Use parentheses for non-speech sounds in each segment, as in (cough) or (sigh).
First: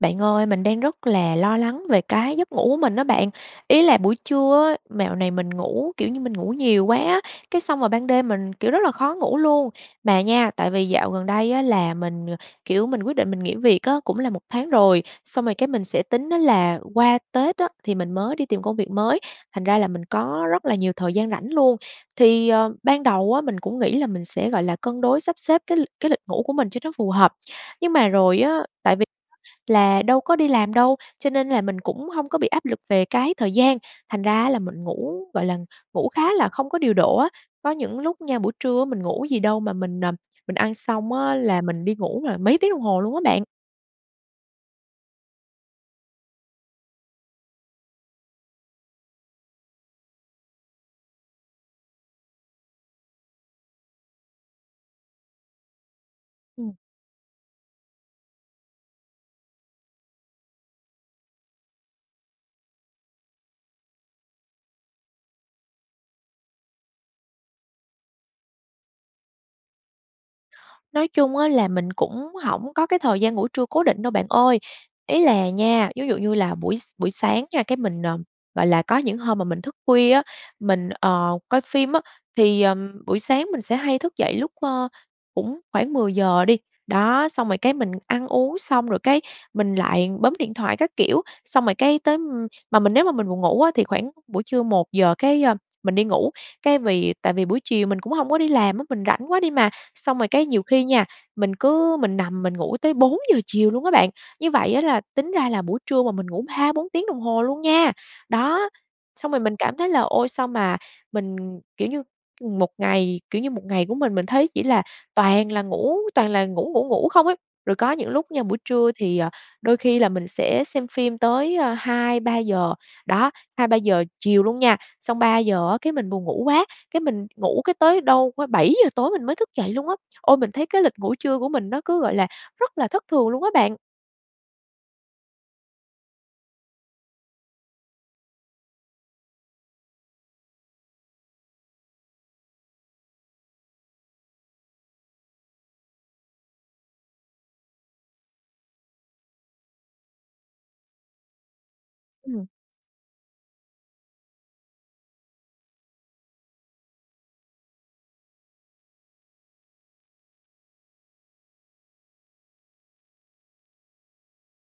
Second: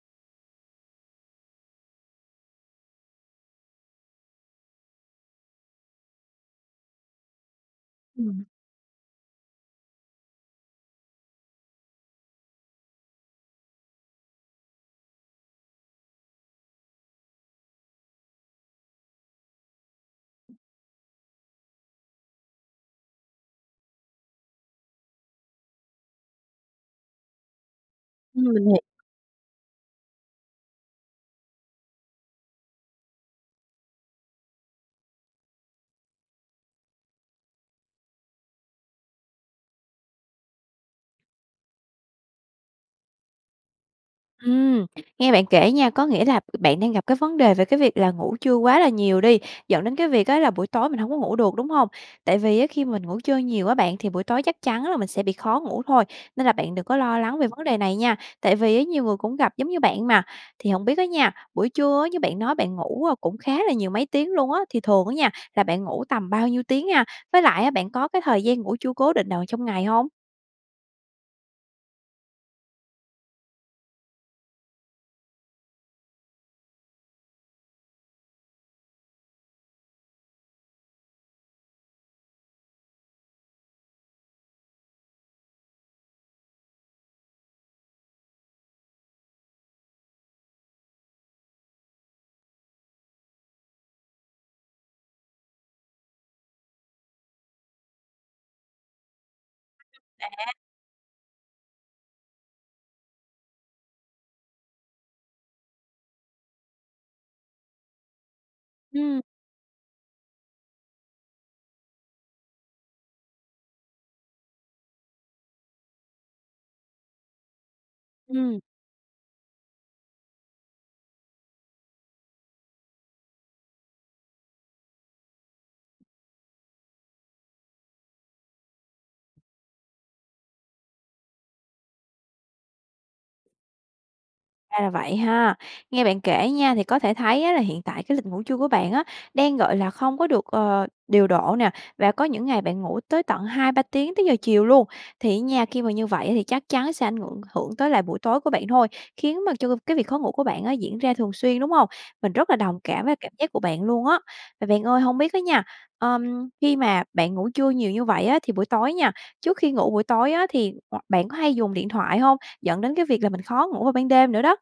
Bạn ơi, mình đang rất là lo lắng về cái giấc ngủ của mình á bạn, ý là buổi trưa á, mẹo này mình ngủ, kiểu như, mình ngủ nhiều quá á, cái xong rồi ban đêm Ừm. mình, kiểu, rất là khó ngủ luôn. Mà nha, tại vì dạo gần đây á là mình, kiểu, mình quyết định mình nghỉ việc á, cũng là 1 tháng rồi, xong rồi cái mình sẽ tính á là qua Tết á, thì mình mới đi tìm công việc mới, thành ra là mình có rất là nhiều thời gian rảnh luôn. Thì, ờ, ban đầu á, mình cũng nghĩ là mình sẽ, gọi là, cân đối sắp xếp cái l cái lịch ngủ của mình cho nó phù hợp, nhưng mà rồi Ừm, á, mình hiể tại vì là đâu có đi làm đâu, cho nên là mình cũng hông có bị áp lực về cái thời gian, thành ra á là mình ngủ, gọi là, ngủ khá là không có điều độ á, có những lúc nha, buổi trưa á mình ngủ gì đâu mà mình, à, mình ăn xong á là mình đi ngủ là mấy tiếng đồng hồ luôn á bạn. Ừm. Nghe bạn kể nha, có nghĩa là bạn đang gặp cái vấn đề về cái việc là ngủ trưa quá là nhiều đi, dẫn đến cái việc á là buổi tối mình hông có ngủ được, đúng hông? Tại vì á khi mình ngủ trưa nhiều á bạn, thì buổi tối chắc chắn là mình sẽ bị khó ngủ thôi, nên là bạn Ừm. đừng có lo lắng về vấn đề này nha, tại vì á nhiều người cũng gặp giống như bạn mà. Thì hổng biết á nha, buổi trưa á, như bạn nói bạn ngủ cũng khá là nhiều, mấy tiếng luôn á, thì thường á nha là bạn ngủ tầm bao nhiêu tiếng ha? Với lại á bạn có cái thời gian ngủ trưa cố định nào trong ngày hông? Nói chung á là mình cũng hổng có cái thời gian ngủ trưa cố định đâu bạn ơi. Ý là nha, vú dụ như là buổi s buổi sáng nha, cái mình, ờ, gọi là, có những hôm mà mình thức khuya á, mình, ờ, coi phim á, thì, ờm, buổi sáng mình sẽ hay thức dậy lúc, ơ, cũng khoảng 10 giờ đi. Đó, xong rồi, cái, mình ăn uống xong rồi, cái, mình lại bấm điện thoại các kiểu, xong rồi, cái, tới ưm, mà mình nếu mà mình buồn ngủ á thì khoảng buổi trưa 1 giờ, cái, ơ, mình đi ngủ. Cái, vì tại vì buổi chiều mình cũng hông có đi làm á, mình rảnh quá đi mà. Xong rồi, cái, À. nhiều khi nha, mình cứ mình nằm mình ngủ tới 4 giờ chiều luôn á bạn. Như vậy á là tính ra là buổi trưa mà mình ngủ 3-4 tiếng đồng hồ luôn nha. Đó, Ừm. xong rồi mình cảm thấy là: "Ôi, sao mà mình, kiểu như, ừm, một ngày, kiểu như, một ngày của mình mình thấy chỉ là toàn là ngủ toàn là ngủ ngủ ngủ không ấy?" Rồi có những lúc nha, buổi Ừm. trưa thì, ờ, đôi khi là mình sẽ xem phim tới, a, 2-3 giờ, đó, 2-3 giờ chiều luôn nha, xong 3 giờ á, cái, mình buồn ngủ quá, cái, mình ngủ, cái, tới đâu, ơ, 7 giờ tối mình mới thức dậy luôn á. Ôi, mình thấy cái lịch ngủ trưa của mình nó cứ, gọi là, rất là thất thường luôn á bạn. Ra là vậy ha. Nghe bạn kể nha, thì có thể thấy á là hiện tại cái lịch ngủ trưa của bạn á, đang, gọi là, không có được, ờ, điều độ nè và có những ngày bạn ngủ tới tận 2-3 tiếng tới giờ chiều luôn, thì á nha, khi mà như vậy ấy thì chắc chắn sẽ ảnh ngượng hưởng tới lại buổi tối của bạn thôi, khiến mà cho cô cái việc khó ngủ của bạn á diễn ra thường xuyên, đúng hông? Mình Ừm. rất là đồng cảm với cảm giác của bạn luôn á. Mà bạn ơi, hông biết á nha, ờm, khi mà bạn ngủ trưa nhiều như vậy á, thì buổi tối nha, trước khi ngủ buổi tối á thì ngoặc bạn có hay dùng điện thoại hông, dẫn đến cái việc là mình khó ngủ vào ban đêm nữa đó?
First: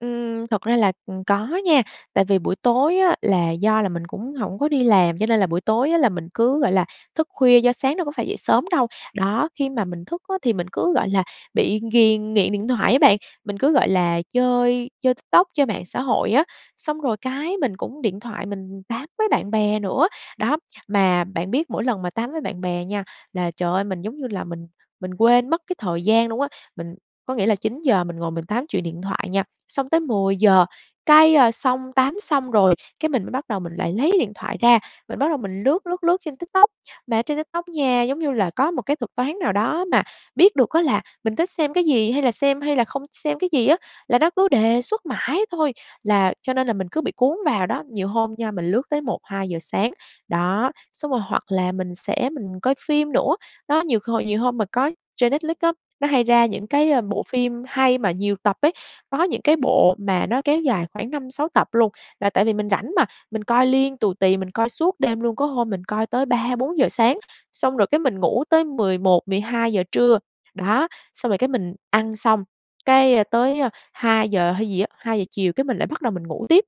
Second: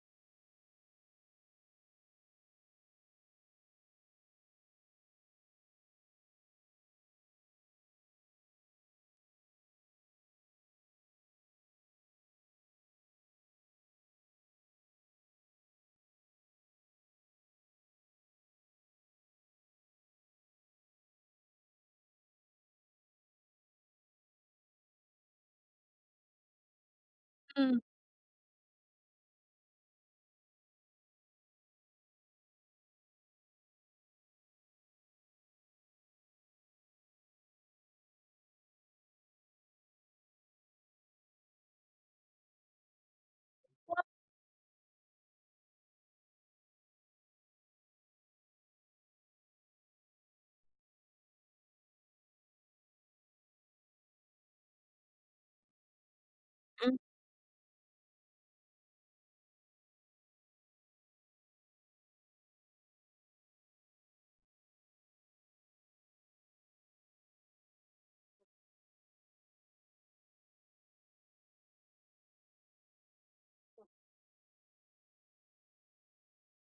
Ừm, thật ra là, ừm, có nha, tại vì buổi tối á là do là mình cũng hổng có đi làm, cho nên là buổi tối á là mình cứ, gọi là, thức khuya do sáng đâu có phải dậy sớm đâu. Đó, khi mà mình thức á, thì mình cứ, gọi là, bị ghiền nghiện điện thoại á bạn, mình cứ, gọi là, chơi chơi TikTok, chơi mạng xã hội á, xong rồi cái, mình cũng điện thoại mình tám với bạn bè nữa, đó, mà bạn biết mỗi lần mà tám với bạn bè nha là trời ơi, mình giống như là mình mình quên mất cái thời gian luôn á. Mình có nghĩa là Ừm. 9 giờ mình ngồi mình tám chuyện điện thoại nha, xong tới 10 giờ, cái, ờ, xong tám xong rồi, cái, mình mới bắt đầu mình lại lấy điện thoại ra, mình bắt đầu mình lướt, lướt, lướt trên TikTok, mà trên TikTok nha, giống như là có một cái thuật toán nào đó mà biết được á là mình thích xem cái gì, hay là xem hay là không xem cái gì á, là nó cứ đề xuất mãi thôi, là cho nên là mình cứ bị cuốn vào đó. Nhiều hôm nha, mình lướt tới 1-2 giờ sáng, đó, xong rồi hoặc là mình sẽ mình coi phim nữa. Đó, nhiều hồi nhiều hôm mà có trên Netflix á, nó hay ra những cái, Ừm. ờ, bộ phim hay mà nhiều tập ấy, có những cái bộ mà nó kéo dài khoảng 5-6 tập luôn, là tại vì mình rảnh mà, mình coi liên tù tì, mình coi suốt đêm luôn, có hôm mình coi tới 3-4 giờ sáng, xong rồi cái mình ngủ tới 11-12 giờ trưa, đó, xong rồi cái mình ăn xong, cái tới 2 giờ hay gì á 2 giờ chiều, cái mình lại bắt đầu mình ngủ tiếp,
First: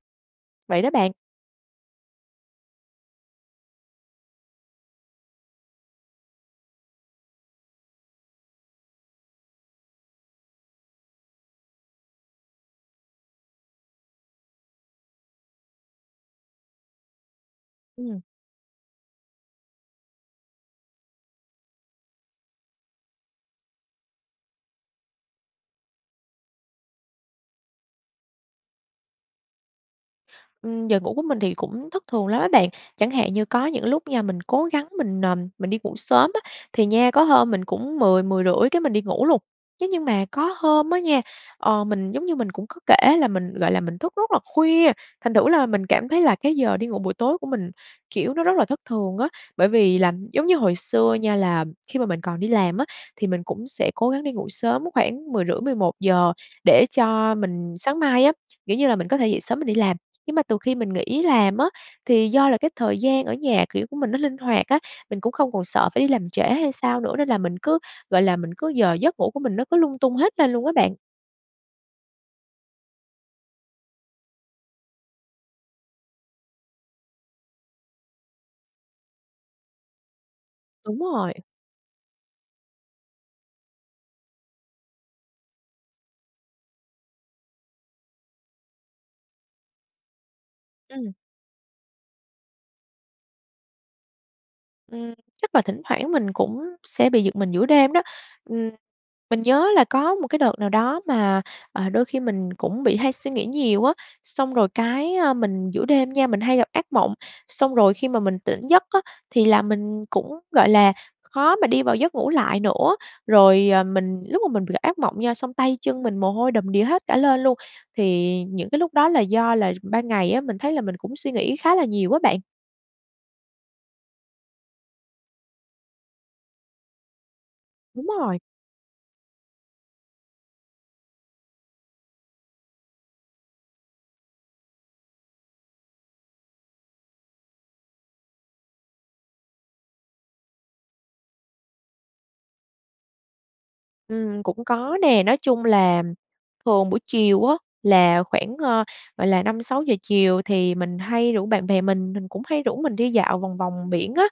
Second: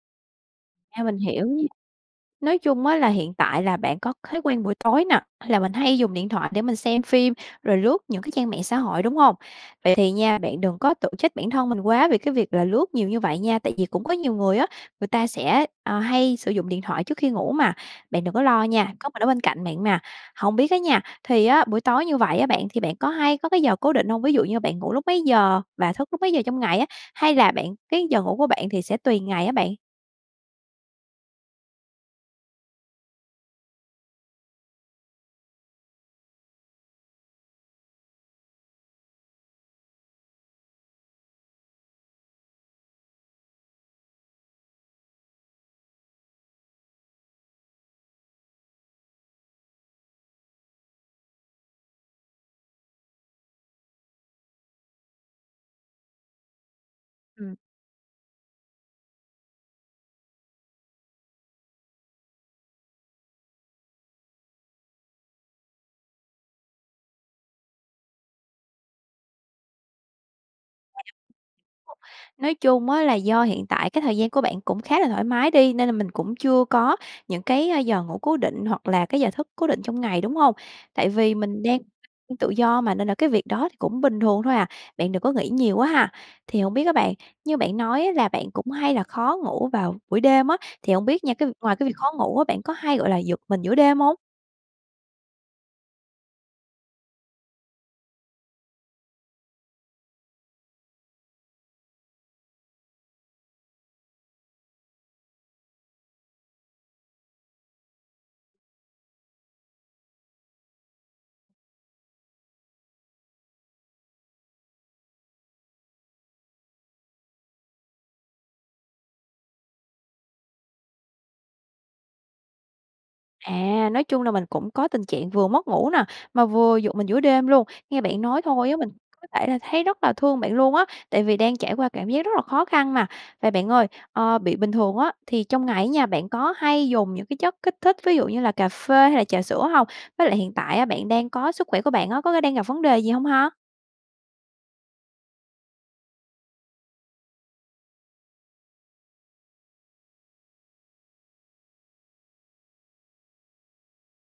vậy đó A, bạn. mình hiểu nh nói chung á là hiện tại là bạn có thói quen buổi tối nè, hay là mình hay dùng điện thoại để mình xem phim, rồi lướt những cái trang mạng xã hội, đúng hông? Vậy thì nha, bạn đừng có tự trách bản thân mình quá vì cái việc là lướt nhiều như vậy nha, tại vì cũng có nhiều người á, người ta sẽ, ờ, hay sử dụng điện thoại trước khi ngủ mà, Ừm. bạn đừng có lo nha, có mình ở bên cạnh bạn mà. Hông biết á nha, thì á buổi tối như vậy á bạn thì bạn có hay có cái giờ cố định hông, ví dụ như bạn ngủ lúc mấy giờ và thức lúc mấy giờ trong ngày á, hay là bạn cái giờ ngủ của bạn thì sẽ tùy ngày á bạn? Ừm, giờ ngủ của mình thì cũng thất thường lắm á bạn, chẳng hạn như có những lúc nha mình cố gắng mình, ờm, mình đi ngủ sớm á, thì nha có hôm mình cũng 10:00-10:30 cái mình đi ngủ luôn. Thế nhưng mà có hôm á nha, ờ, mình giống như mình cũng có kể là mình, gọi là, mình thức rất là khuya, thành thử là mình cảm thấy là cái giờ đi ngủ buổi tối của mình, kiểu, nó rất là thất thường á, bởi vì là giống như hồi xưa nha là khi mà mình còn đi làm á thì mình cũng sẽ cố gắng đi ngủ sớm khoảng 10:30-11:00 để cho Ừm. mình sáng mai á, kiểu như là, mình có thể dậy sớm mình đi làm. Nhưng mà từ khi mình nghỉ làm á thì do là cái thời gian ở nhà, kiểu, của mình nó linh hoạt á, mình cũng không còn sợ phải đi làm trễ hay sao nữa, nên là mình cứ, gọi là, mình cứ giờ giấc ngủ của mình nó cứ lung tung hết lên luôn á bạn. À, nói chung á là do hiện tại cái thời gian của bạn cũng khá là thoải mái đi, nên là mình cũng chưa có những cái giờ ngủ cố định hoặc là cái giờ thức cố định trong ngày, đúng hông? Đúng Tại rồi. vì mình đang, (unintelligible) tự do mà nên là cái việc đó thì cũng bình thường thôi à, bạn đừng có nghĩ nhiều quá ha. Thì hổng biết á bạn, như bạn nói á là bạn cũng hay là khó ngủ vào buổi đêm á, thì hông Ừm. biết nha cái vi ngoài cái việc khó ngủ á, bạn có hay, gọi là, giật mình giữa đêm hông? Ừm, chắc là thỉnh thoảng mình cũng sẽ bị giật mình giữa đêm đó, ừm, mình nhớ là có một cái đợt nào đó mà, ờ, đôi khi mình cũng bị hay suy nghĩ nhiều á, xong rồi cái, ờ, mình giữa đêm nha, mình hay gặp ác mộng, xong rồi khi mà mình tỉnh giấc á, thì là mình cũng, gọi là, khó mà đi vào giấc ngủ lại nữa. Rồi, ờ, mình lúc mà mình gặp ác mộng nha, xong tay chân mình mồ hôi đầm đìa hết cả lên luôn, thì những cái lúc đó là do là ban ngày á, mình thấy là mình cũng suy nghĩ khá là nhiều á bạn. À, nói chung là mình cũng có tình trạng vừa mất ngủ nè, mà vừa giật mình giữa đêm luôn, nghe Đúng bạn rồi. nói thôi á mình có thể là thấy rất là thương bạn luôn á, tại vì đang trải qua cảm giác rất là khó khăn mà. Vậy bạn ơi, ờ, bị bình thường á, thì trong ngày á nha bạn có hay dùng những cái chất kích thích ví dụ như là cà phê hay là trà sữa hông? Với lại hiện tại á, bạn đang có sức khỏe của bạn á, có cái đang gặp vấn đề gì hông ha? Ừm, cũng có nè, nói chung là thường buổi chiều á, là khoảng, ờ, gọi là, 5:00-6:00 chiều thì mình hay rủ bạn bè mình, mình cũng hay rủ mình đi dạo vòng vòng biển á.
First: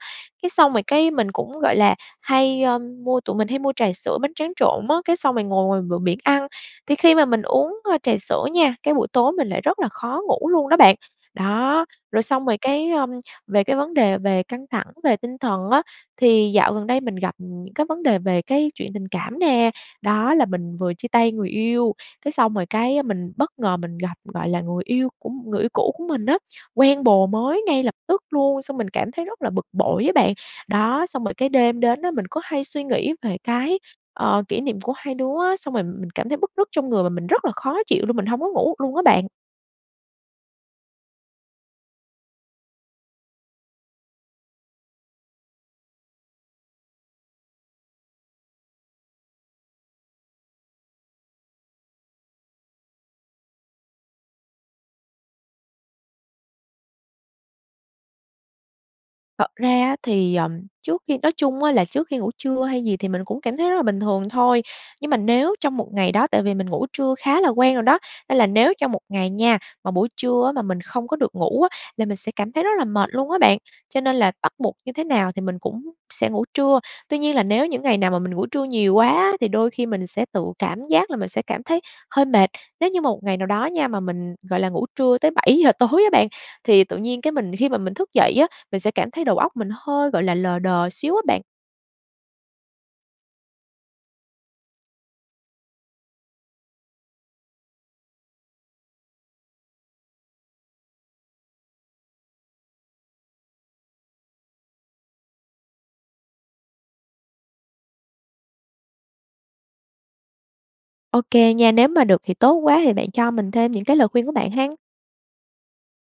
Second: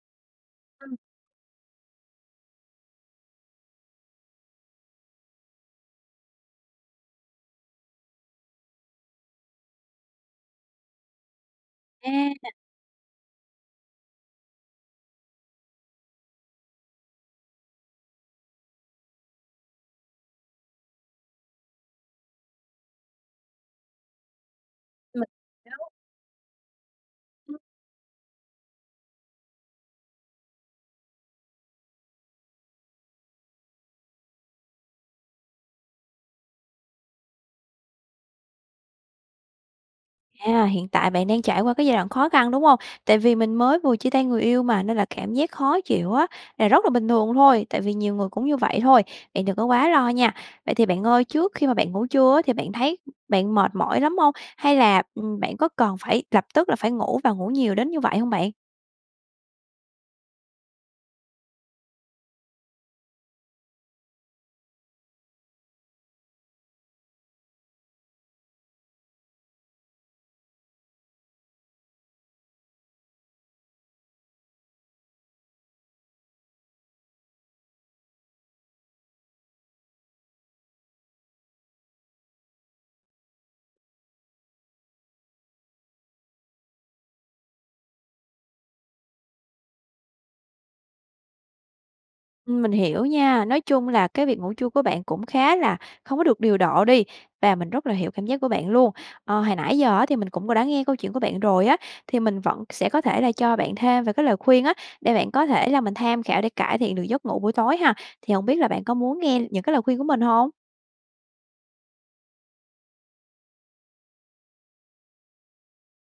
Cái xong rồi Ừm. cái mình cũng, gọi là, hay, ơm, mua tụi mình hay mua trà sữa, bánh tráng trộn á, cái xong rồi ngồi ngoài bờ biển ăn, thì khi mà mình uống, a, trà sữa nha, cái buổi tối mình lại rất là khó ngủ luôn đó bạn. Đó, A, rồi xong à! rồi cái, ơm, về cái vấn đề về căng thẳng về tinh thần á, thì dạo gần đây mình gặp những cái vấn đề về cái chuyện tình cảm nè, đó là mình vừa chia tay người yêu, cái xong rồi cái mình bất ngờ mình gặp, gọi là, người yêu của Mình m người yêu hiểu. cũ của mình á, quen bồ Ừm. mới ngay lập tức luôn, xong mình cảm thấy rất là bực bội á bạn. Đó, xong rồi cái đêm đến á, mình cứ hay suy nghĩ về cái, ờ, kỷ niệm của hai đứa á, xong rồi mình cảm thấy bứt rứt trong người và mình rất là khó chịu luôn, mình hông có ngủ được luôn á bạn. À, hiện tại bạn đang trải qua cái giai đoạn khó khăn, đúng hông? Tại vì mình mới vừa chia tay người yêu mà, nên là cảm giác khó chịu á là rất là bình thường thôi, tại vì nhiều người cũng như vậy thôi, bạn đừng có quá lo nha! Vậy thì bạn ơi, trước khi mà bạn ngủ trưa á thì bạn thấy bạn mệt mỏi lắm hông? Hay là, ừm, bạn có cần phải lập tức là phải ngủ và ngủ nhiều đến như vậy hông bạn? Thật ra á thì, ờm, trước khi nói chung á là trước khi ngủ trưa hay gì thì mình cũng cảm thấy rất là bình thường thôi, nhưng mà nếu trong một ngày đó tại vì mình ngủ trưa khá là quen rồi đó, nên là nếu trong một ngày nha, mà buổi trưa á mà mình không có được ngủ á, là mình sẽ cảm thấy rất là mệt luôn á bạn, cho nên là bắt buộc như thế nào thì mình cũng sẽ ngủ trưa. Tuy nhiên là nếu những ngày nào mà mình ngủ trưa nhiều quá á, thì đôi khi mình sẽ tự cảm giác là mình sẽ cảm thấy hơi mệt. Nếu như mà một ngày nào đó nha, mà mình, gọi là, ngủ trưa tới 7 giờ tối á bạn, thì tự nhiên cái mình khi mà mình thức dậy á, mình sẽ cảm thấy đầu óc mình hơi, gọi là, lờ đờ xíu á bạn. Ừm, mình hiểu nha, nói chung là cái việc ngủ trưa của bạn cũng khá là không có được điều độ đi và mình rất là hiểu cảm giác của bạn luôn. Ờ, hồi nãy giờ á thì mình cũng có đã nghe câu chuyện của bạn rồi á, thì mình vẫn sẽ có thể là cho bạn thêm về cái lời khuyên á, để bạn có thể là mình tham khảo để cải thiện được giấc ngủ buổi tối ha, thì hổng biết là bạn có muốn nghe những cái lời khuyên của mình hông? Ô kê nha, nếu mà được thì tốt quá, thì bạn cho mình thêm những cái lời khuyên của bạn ha.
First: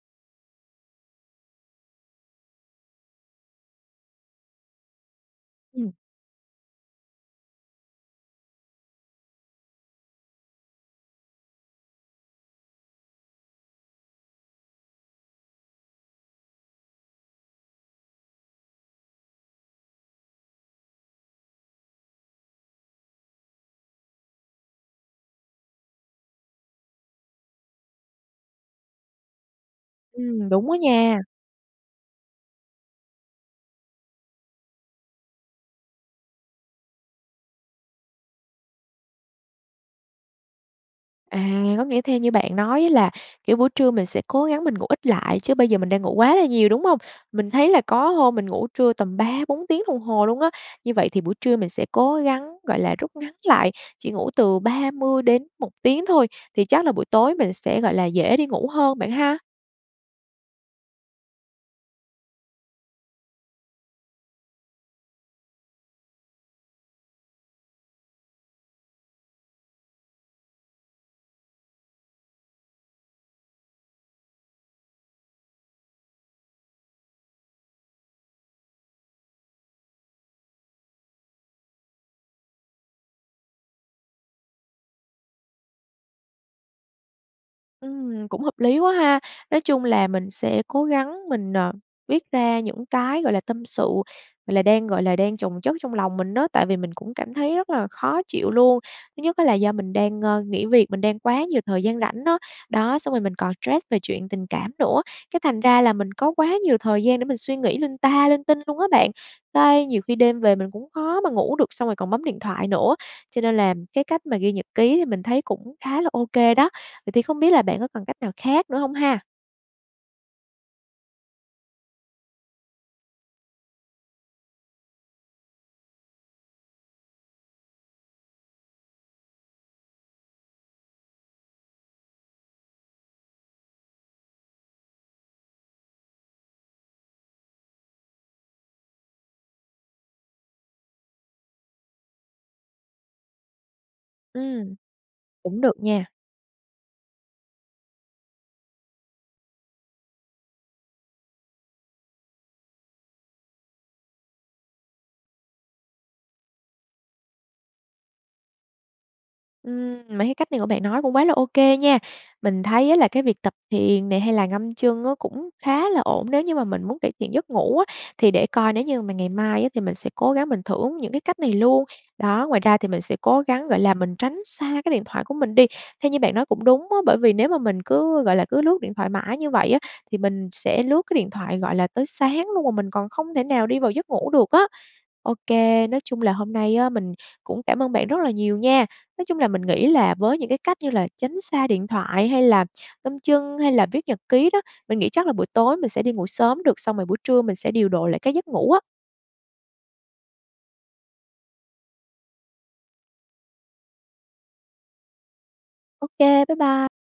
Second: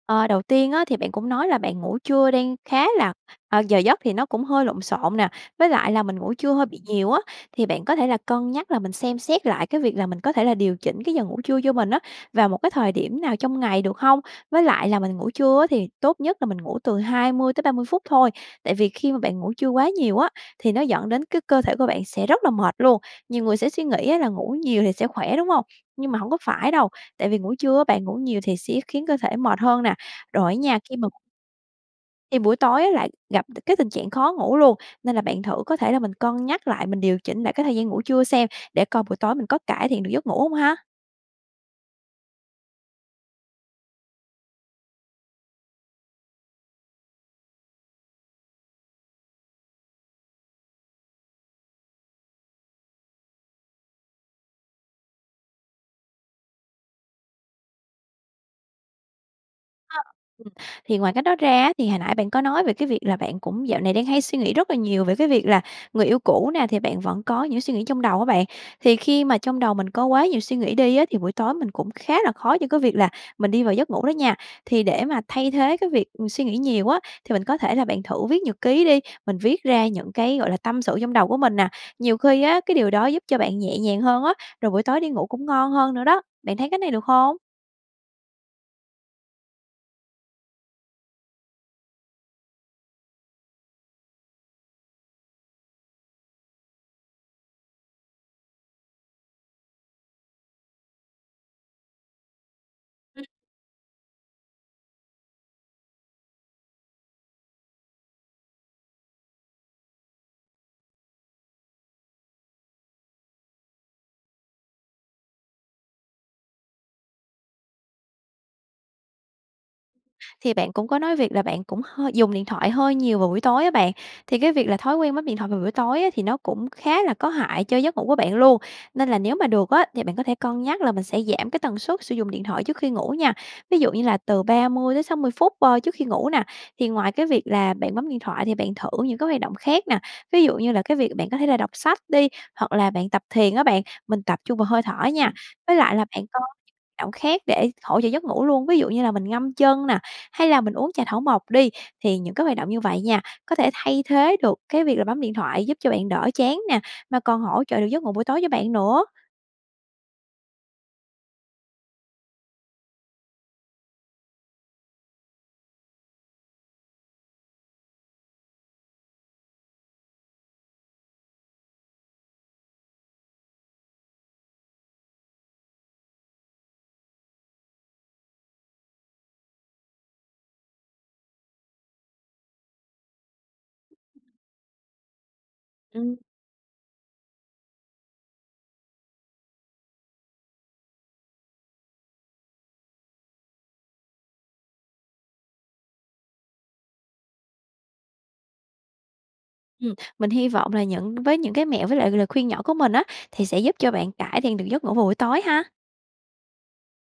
Ờ, đầu tiên á, thì bạn cũng nói là bạn ngủ trưa đang khá là ờ, giờ giấc thì nó cũng hơi lộn xộn nè, với lại Ừm. là mình ngủ trưa hơi bị nhiều á, thì bạn có thể là cân nhắc là mình xem xét lại cái việc là mình có thể là điều chỉnh cái giờ ngủ trưa cho mình á, vào một cái thời điểm nào trong ngày được hông? Với lại là mình ngủ trưa á, thì tốt nhất là mình ngủ từ 20 tới 30 phút thôi. Tại vì khi mà bạn ngủ trưa quá nhiều á, thì nó dẫn đến cái cơ thể của bạn sẽ rất là mệt luôn. Nhiều người sẽ suy nghĩ á, là ngủ nhiều thì sẽ khỏe, đúng hông? Nhưng mà hông có phải đâu. Tại vì ngủ trưa á, bạn ngủ nhiều thì sẽ khiến cơ thể mệt hơn nè. Ừm, Rồi á đúng á nha khi mà nha. Thì buổi tối á, lại gặp c cái tình trạng khó ngủ luôn, nên là bạn thử có thể là mình cân nhắc lại, mình điều chỉnh lại cái thời gian ngủ trưa xem, để coi buổi tối mình có cải thiện được giấc ngủ không ha? À, có nghĩa theo như bạn nói á, là, kiểu, buổi trưa mình sẽ cố gắng mình ngủ ít lại, chứ bây giờ mình đang ngủ quá là nhiều, đúng hông? Mình thấy là có hôm mình ngủ trưa tầm 3, 4 tiếng đồng hồ luôn á. Như vậy thì buổi trưa mình sẽ cố gắng, gọi là, rút ngắn lại, chỉ ngủ từ 30 đến 1 tiếng thôi. Thì chắc là buổi tối mình sẽ, gọi là, dễ đi ngủ hơn bạn ha? Ha, ừm, thì ngoài cách đó ra á, thì hồi nãy bạn có nói về cái việc là bạn cũng dạo này đang hay suy nghĩ rất là nhiều về cái việc là người yêu cũ nè, thì bạn vẫn có những cái suy nghĩ trong đầu á bạn, thì khi mà trong đầu mình có quá nhiều suy nghĩ đi á, thì buổi tối mình cũng khá là khó cho cái việc là mình đi vào giấc ngủ đó nha. Thì để mà thay thế cái việc, ừm, suy nghĩ nhiều á, thì mình có thể là bạn thử viết nhật ký đi, mình viết ra những cái, gọi là, tâm sự trong đầu của mình nè, nhiều khi á cái điều đó giúp cho bạn nhẹ nhàng hơn á, rồi buổi tối đi ngủ cũng ngon hơn nữa đó, bạn thấy cái này được hông? Ừm, cũng hợp lý quá ha! Nói chung là mình sẽ cố gắng mình, ờ, viết ra những cái, gọi là, tâm sự, gọi là, đang, gọi là, đang chồng chất trong lòng mình á, tại vì mình cũng cảm thấy rất là khó chịu luôn. Thứ nhất á là do mình đang, ơ, nghỉ việc, mình đang quá nhiều thời gian rảnh á, đó, xong rồi Ừm. mình còn stress về chuyện tình cảm nữa, cái thành ra là mình có quá nhiều thời gian để mình suy nghĩ linh ta linh tinh luôn á bạn. Cái nhiều khi đêm về mình cũng khó mà ngủ được, xong rồi còn bấm điện thoại nữa, cho nên là cái cách mà ghi nhật ký thì mình thấy cũng khá là ô kê đó. Vậy thì không biết là bạn có còn cách nào khác nữa hông ha? Thì bạn cũng có nói việc là bạn cũng hơi dùng điện thoại hơi nhiều vào buổi tối á bạn, thì cái việc là thói quen bấm điện thoại vào buổi tối á, thì nó cũng khá là có hại cho giấc ngủ của bạn luôn, nên là nếu mà được á, thì bạn có thể cân nhắc là mình sẽ giảm cái tần suất sử dụng điện thoại trước khi ngủ nha, ví dụ như là từ 30-60 phút, ơ, trước khi ngủ nè. Thì ngoài cái việc là bạn bấm điện thoại thì bạn thử những cái hoạt động khác nè, ví dụ như là cái việc bạn có thể là đọc sách đi, hoặc là bạn tập thiền á bạn, mình tập trung vào Ừm, hơi thở nha. cũng được Với lại là nha. bạn có động khác để hỗ trợ giấc ngủ luôn, ví dụ như là mình ngâm chân nè hay là mình uống trà thảo mộc đi, thì những cái hoạt động như vậy nha có thể thay thế được cái việc là bấm điện thoại, giúp cho bạn đỡ chán nè, mà còn hỗ trợ được giấc ngủ buổi tối cho bạn nữa. Ừm, mấy cái cách này của bạn nói cũng quá là ô kê nha. Mình thấy á, là cái việc tập thiền nè hay là ngâm chân á cũng khá là ổn, nếu như mà mình muốn cải thiện giấc ngủ á, thì để coi nếu như mà ngày mai á, thì mình sẽ cố gắng mình thưởng những cái cách này luôn. Đó, ngoài ra thì mình sẽ cố gắng, gọi là, mình tránh xa cái điện thoại của mình đi, theo như bạn nói cũng đúng á, bởi vì nếu mà mình cứ, gọi là, cứ lướt điện thoại mãi như vậy á, thì mình sẽ lướt cái điện thoại, gọi là, tới sáng luôn, mà mình còn không thể nào đi vào giấc ngủ được á. Ô kê, nói Ừm. chung là hôm nay á, mình cũng cảm ơn bạn rất là nhiều nha, nói chung là mình nghĩ là với những cái cách như là tránh xa điện thoại hay là ngâm chân, hay là viết nhật ký đó, mình nghĩ chắc là buổi tối mình sẽ đi ngủ sớm được, xong rồi buổi trưa mình sẽ điều độ lại cái giấc ngủ á. Ừm, mình hy vọng là những với những cái mẹo với lại lời khuyên nhỏ của mình á, thì sẽ giúp cho bạn cải thiện được giấc ngủ vào buổi tối ha. Ô kê, bye bye.